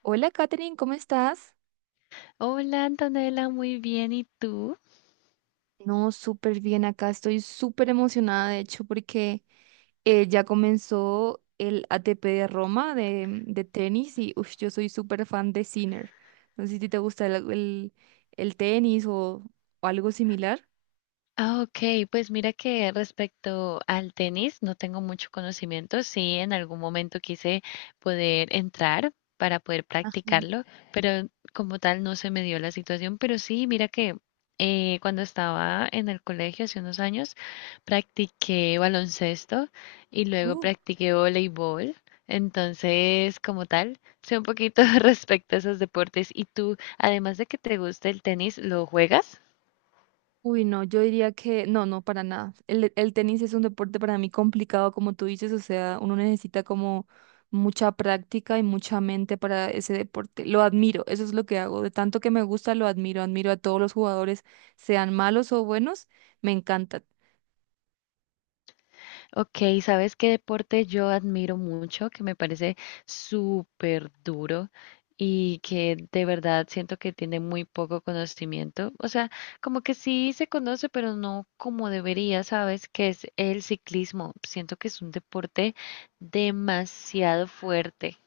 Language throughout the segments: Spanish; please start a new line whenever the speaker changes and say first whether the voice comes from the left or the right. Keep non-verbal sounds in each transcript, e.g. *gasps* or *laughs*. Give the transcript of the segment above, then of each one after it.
right: Hola, Katherine, ¿cómo estás?
left: Hola Antonella, muy bien. ¿Y tú?
right: No, súper bien acá. Estoy súper emocionada, de hecho, porque ya comenzó el ATP de Roma de tenis y ush, yo soy súper fan de Sinner. No sé si te gusta el tenis o algo similar.
left: Ah, ok, pues mira que respecto al tenis no tengo mucho conocimiento. Sí, en algún momento quise poder entrar para poder
right: Ajá.
left: practicarlo, pero como tal no se me dio la situación. Pero sí, mira que cuando estaba en el colegio hace unos años, practiqué baloncesto y luego
right: Uh,
left: practiqué voleibol. Entonces, como tal, sé un poquito *laughs* respecto a esos deportes. ¿Y tú, además de que te gusta el tenis, lo juegas?
right: uy, no, yo diría que no, no, para nada. El tenis es un deporte para mí complicado, como tú dices, o sea, uno necesita como mucha práctica y mucha mente para ese deporte. Lo admiro, eso es lo que hago. De tanto que me gusta, lo admiro. Admiro a todos los jugadores, sean malos o buenos, me encanta.
left: Ok, ¿sabes qué deporte yo admiro mucho, que me parece súper duro y que de verdad siento que tiene muy poco conocimiento? O sea, como que sí se conoce, pero no como debería, ¿sabes? Que es el ciclismo. Siento que es un deporte demasiado fuerte.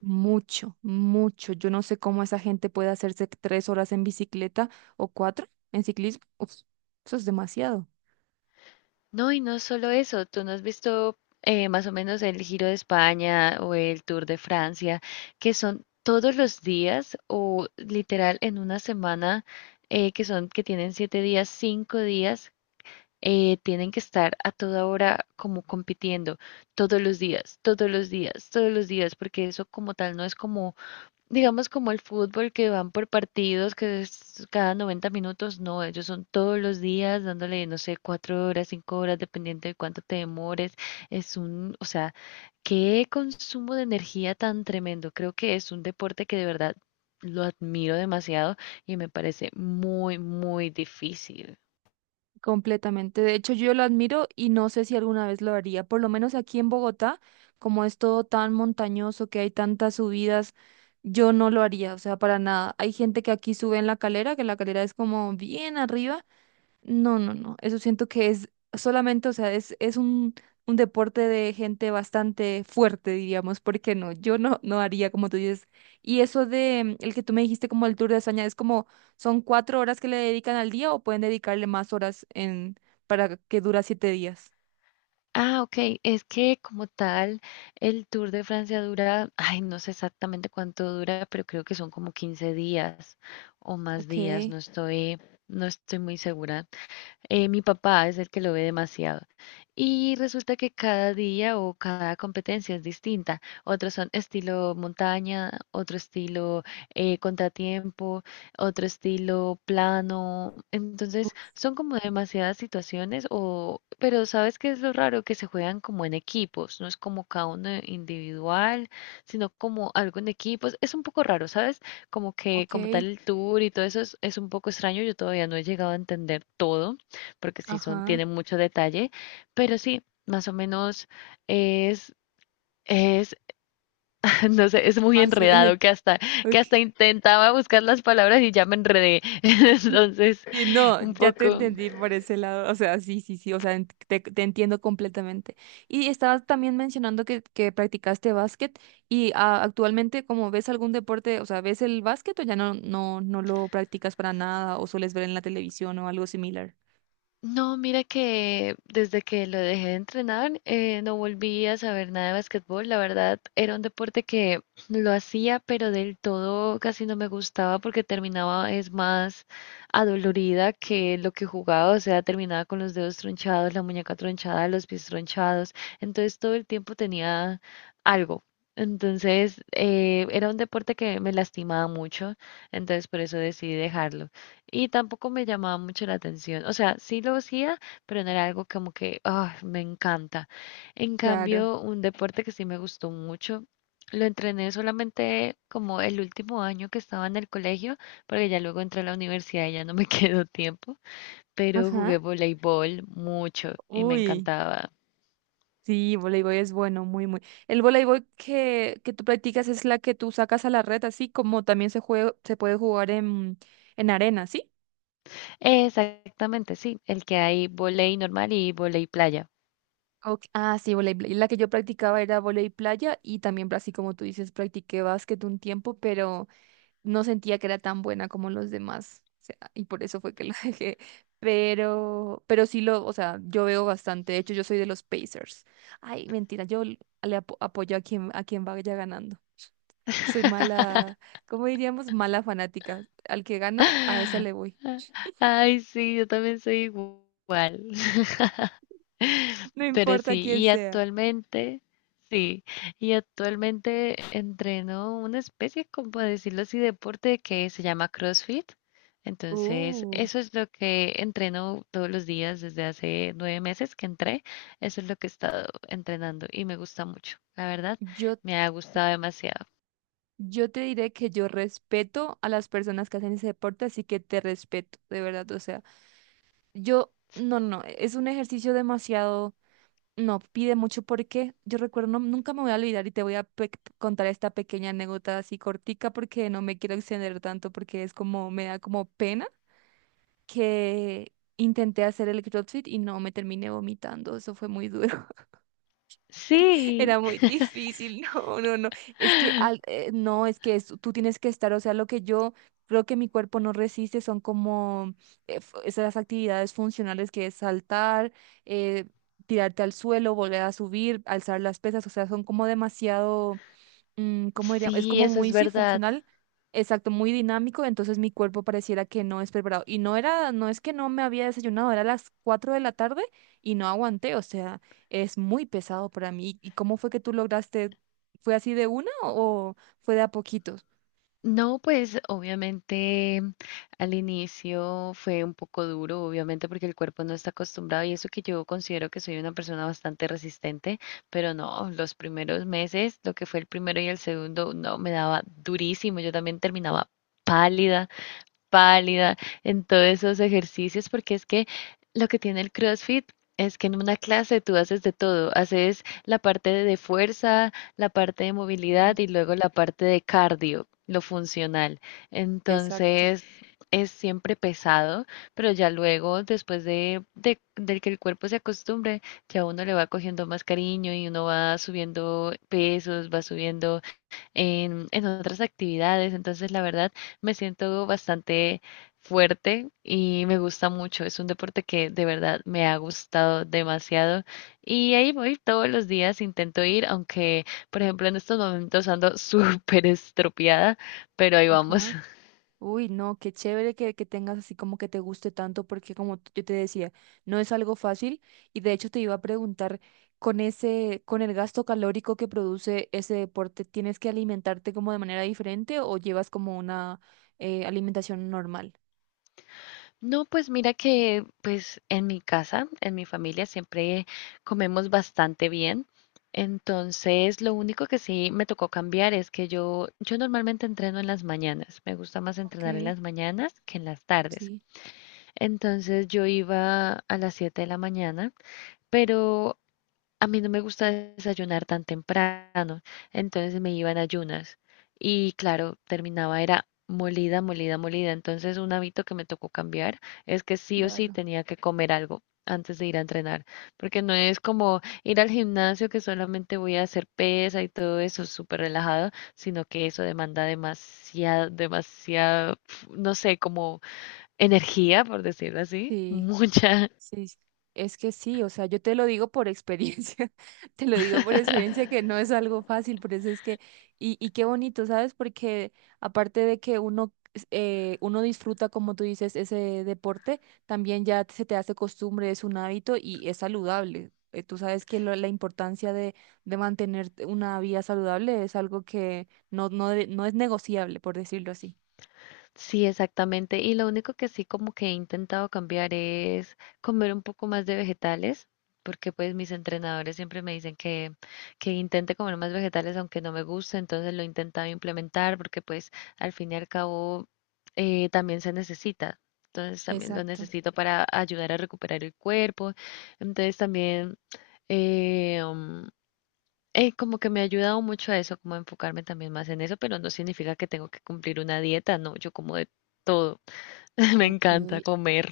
right: Mucho, mucho. Yo no sé cómo esa gente puede hacerse 3 horas en bicicleta o cuatro en ciclismo. Uf, eso es demasiado.
left: No, y no solo eso, tú no has visto más o menos el Giro de España o el Tour de Francia, que son todos los días o literal en una semana, que tienen 7 días, 5 días, tienen que estar a toda hora como compitiendo, todos los días, todos los días, todos los días, porque eso como tal no es como digamos como el fútbol que van por partidos, que es cada 90 minutos. No, ellos son todos los días dándole, no sé, 4 horas, 5 horas, dependiendo de cuánto te demores. O sea, qué consumo de energía tan tremendo. Creo que es un deporte que de verdad lo admiro demasiado y me parece muy, muy difícil.
right: Completamente. De hecho, yo lo admiro y no sé si alguna vez lo haría. Por lo menos aquí en Bogotá, como es todo tan montañoso, que hay tantas subidas, yo no lo haría, o sea, para nada. Hay gente que aquí sube en la calera, que la calera es como bien arriba, no, no, no. Eso siento que es solamente, o sea, es un deporte de gente bastante fuerte, diríamos, porque no, yo no, no haría como tú dices. Y eso de el que tú me dijiste como el Tour de España, es como, ¿son cuatro horas que le dedican al día o pueden dedicarle más horas en, para que dura 7 días?
left: Ah, ok. Es que como tal, el Tour de Francia dura, ay, no sé exactamente cuánto dura, pero creo que son como 15 días o más
right: Ok,
left: días. No estoy, no estoy muy segura. Mi papá es el que lo ve demasiado. Y resulta que cada día o cada competencia es distinta. Otros son estilo montaña, otro estilo contratiempo, otro estilo plano.
right: u-
left: Entonces, son como demasiadas situaciones o, pero ¿sabes qué es lo raro? Que se juegan como en equipos, no es como cada uno individual, sino como algo en equipos. Es un poco raro, ¿sabes? Como que
right: ok,
left: como tal el tour y todo eso es un poco extraño. Yo todavía no he llegado a entender todo porque sí son,
right: ajá.
left: tienen mucho detalle, pero sí, más o menos es, es, *laughs* no sé, es muy
right: Más,
left: enredado
right: *laughs*
left: que
right: ok.
left: hasta intentaba buscar las palabras y ya me enredé. *laughs* Entonces,
right: Sí, no,
left: un
right: ya te
left: poco.
right: entendí por ese lado, o sea, sí, sí, sí, o sea, te entiendo completamente. Y estabas también mencionando que practicaste básquet y ah, actualmente, como ves algún deporte, o sea, ¿ves el básquet o ya no, no, no lo practicas para nada o sueles ver en la televisión o algo similar?
left: No, mira que desde que lo dejé de entrenar, no volví a saber nada de básquetbol. La verdad, era un deporte que lo hacía, pero del todo casi no me gustaba porque terminaba es más adolorida que lo que jugaba. O sea, terminaba con los dedos tronchados, la muñeca tronchada, los pies tronchados. Entonces todo el tiempo tenía algo. Entonces, era un deporte que me lastimaba mucho. Entonces, por eso decidí dejarlo. Y tampoco me llamaba mucho la atención. O sea, sí lo hacía, pero no era algo como que, ah, me encanta. En
right: Claro.
left: cambio, un deporte que sí me gustó mucho, lo entrené solamente como el último año que estaba en el colegio, porque ya luego entré a la universidad y ya no me *laughs* quedó tiempo, pero
right: Ajá.
left: jugué voleibol mucho y me
right: Uy,
left: encantaba.
right: sí, voleibol es bueno, muy, muy. El voleibol que tú practicas es la que tú sacas a la red, así como también se juega, se puede jugar en arena, ¿sí?
left: Exactamente, sí, el que hay volei normal y volei playa.
right: Ok, ah, sí, voleibol. La que yo practicaba era voleibol playa y también, así como tú dices, practiqué básquet un tiempo, pero no sentía que era tan buena como los demás. O sea, y por eso fue que lo *laughs* dejé. Pero sí lo, o sea, yo veo bastante. De hecho, yo soy de los Pacers. Ay, mentira, yo le apoyo a quien vaya ganando. *laughs* Soy mala, ¿cómo diríamos? Mala fanática. Al que gana, a esa le
left: *laughs*
right: voy.
left: Ay, sí, yo también soy igual. *laughs*
right: *laughs* No
left: Pero
right: importa
left: sí,
right: quién
left: y
right: sea.
left: actualmente, sí, y actualmente entreno una especie, como decirlo así, deporte que se llama CrossFit. Entonces,
right: Uh,
left: eso es lo que entreno todos los días desde hace 9 meses que entré. Eso es lo que he estado entrenando y me gusta mucho. La verdad,
right: yo
left: me ha gustado demasiado.
right: Yo te diré que yo respeto a las personas que hacen ese deporte, así que te respeto, de verdad. O sea, yo, no, no, no, es un ejercicio demasiado, no, pide mucho porque yo recuerdo, nunca me voy a olvidar y te voy a contar esta pequeña anécdota así cortica porque no me quiero extender tanto porque es como, me da como pena que intenté hacer el CrossFit y no me terminé vomitando, eso fue muy duro.
left: Sí,
right: Era muy difícil, *laughs* no, no, no. Es que,
left: *gasps* *laughs*
right: no, es que tú tienes que estar, o sea, lo que yo creo que mi cuerpo no resiste son como esas actividades funcionales que es saltar, eh, tirarte al suelo, volver a subir, alzar las pesas, o sea, son como demasiado ¿cómo diría? Es
left: sí,
right: como
left: eso
right: muy,
left: es
right: sí,
left: verdad.
right: funcional, exacto, muy dinámico, entonces mi cuerpo pareciera que no es preparado. Y no era, no es que no me había desayunado, era las 4 de la tarde y no aguanté, o sea, es muy pesado para mí. ¿Y cómo fue que tú lograste? ¿Fue así de una o fue de a poquitos?
left: No, pues obviamente al inicio fue un poco duro, obviamente porque el cuerpo no está acostumbrado y eso que yo considero que soy una persona bastante resistente, pero no, los primeros meses, lo que fue el primero y el segundo, no, me daba durísimo. Yo también terminaba pálida pálida, en todos esos ejercicios, porque es que lo que tiene el CrossFit es que en una clase tú haces de todo, haces la parte de fuerza, la parte de movilidad
right: Bien.
left: y luego la parte de cardio, lo funcional.
right: Exacto.
left: Entonces es siempre pesado, pero ya luego, después de que el cuerpo se acostumbre, ya uno le va cogiendo más cariño y uno va subiendo pesos, va subiendo en otras actividades. Entonces, la verdad, me siento bastante fuerte y me gusta mucho. Es un deporte que de verdad me ha gustado demasiado y ahí voy todos los días, intento ir, aunque, por ejemplo, en estos momentos ando *laughs* súper estropeada, pero ahí vamos.
right: Ajá. Uy, no, qué chévere que tengas así como que te guste tanto, porque como yo te decía, no es algo fácil y de hecho te iba a preguntar, con ese, con el gasto calórico que produce ese deporte, ¿tienes que alimentarte como de manera diferente o llevas como una alimentación normal?
left: No, pues mira que pues en mi casa, en mi familia siempre comemos bastante bien. Entonces, lo único que sí me tocó cambiar es que yo normalmente entreno en las mañanas. Me gusta más
right: Ok,
left: entrenar en las mañanas que en las tardes.
right: sí,
left: Entonces, yo iba a las 7 de la mañana, pero a mí no me gusta desayunar tan temprano, entonces me iba en ayunas y claro, terminaba era molida, molida, molida. Entonces un hábito que me tocó cambiar es que sí o sí
right: claro.
left: tenía que comer algo antes de ir a entrenar, porque no es como ir al gimnasio que solamente voy a hacer pesa y todo eso súper relajado, sino que eso demanda demasiado, demasiado, no sé, como energía, por decirlo así,
right: Sí.
left: mucha.
right: Sí, sí. Es que sí, o sea, yo te lo digo por experiencia, *laughs* te lo digo por experiencia
left: *laughs*
right: que no es algo fácil, por eso es que, y qué bonito, ¿sabes? Porque aparte de que uno, uno disfruta, como tú dices, ese deporte, también ya se te hace costumbre, es un hábito y es saludable. Tú sabes que la importancia de mantener una vida saludable es algo que no, no, no es negociable, por decirlo así.
left: Sí, exactamente. Y lo único que sí como que he intentado cambiar es comer un poco más de vegetales, porque pues mis entrenadores siempre me dicen que intente comer más vegetales aunque no me guste, entonces lo he intentado implementar porque pues al fin y al cabo también se necesita. Entonces también lo
right: Exacto.
left: necesito para ayudar a recuperar el cuerpo. Entonces también... em, como que me ha ayudado mucho a eso, como a enfocarme también más en eso, pero no significa que tengo que cumplir una dieta, no, yo como de todo, *laughs* me
right: Ok,
left: encanta comer.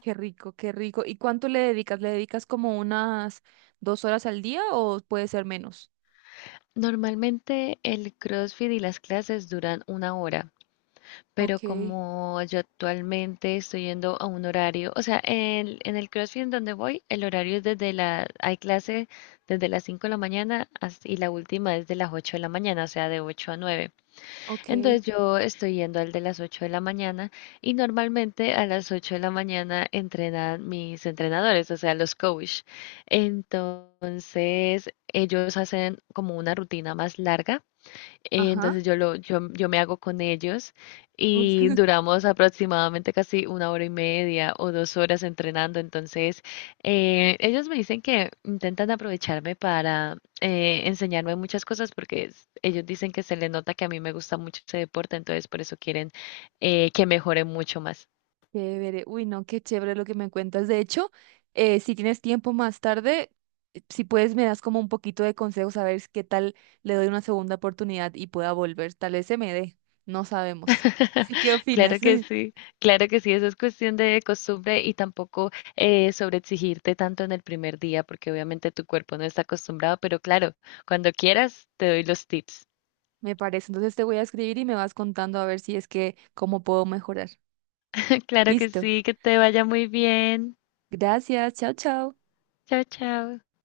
right: qué rico, qué rico. ¿Y cuánto le dedicas? ¿Le dedicas como unas 2 horas al día o puede ser menos?
left: Normalmente el CrossFit y las clases duran 1 hora, pero
right: Ok,
left: como yo actualmente estoy yendo a un horario, o sea, en el CrossFit en donde voy, el horario es hay clase desde las 5 de la mañana y la última es de las 8 de la mañana, o sea, de 8 a 9. Entonces
right: ok.
left: yo estoy yendo al de las 8 de la mañana y normalmente a las 8 de la mañana entrenan mis entrenadores, o sea, los coach. Entonces ellos hacen como una rutina más larga.
right: Ajá.
left: Entonces yo me hago con ellos
right: Uf,
left: y
right: *laughs*
left: duramos aproximadamente casi 1 hora y media o 2 horas entrenando. Entonces ellos me dicen que intentan aprovecharme para enseñarme muchas cosas porque ellos dicen que se le nota que a mí me gusta mucho ese deporte, entonces por eso quieren que mejore mucho más.
right: chévere. Uy, no, qué chévere lo que me cuentas. De hecho, si tienes tiempo más tarde, si puedes, me das como un poquito de consejos a ver qué tal le doy una segunda oportunidad y pueda volver. Tal vez se me dé. No sabemos. *laughs*
left: *laughs*
right: Sí, ¿qué opinas? *laughs*
left: Claro que sí, eso es cuestión de costumbre y tampoco sobreexigirte tanto en el primer día, porque obviamente tu cuerpo no está acostumbrado, pero claro, cuando quieras te doy los tips.
right: Me parece. Entonces te voy a escribir y me vas contando a ver si es que cómo puedo mejorar.
left: *laughs* Claro que
right: Listo.
left: sí, que te vaya muy bien.
right: Gracias. Chao, chao.
left: Chao, chao.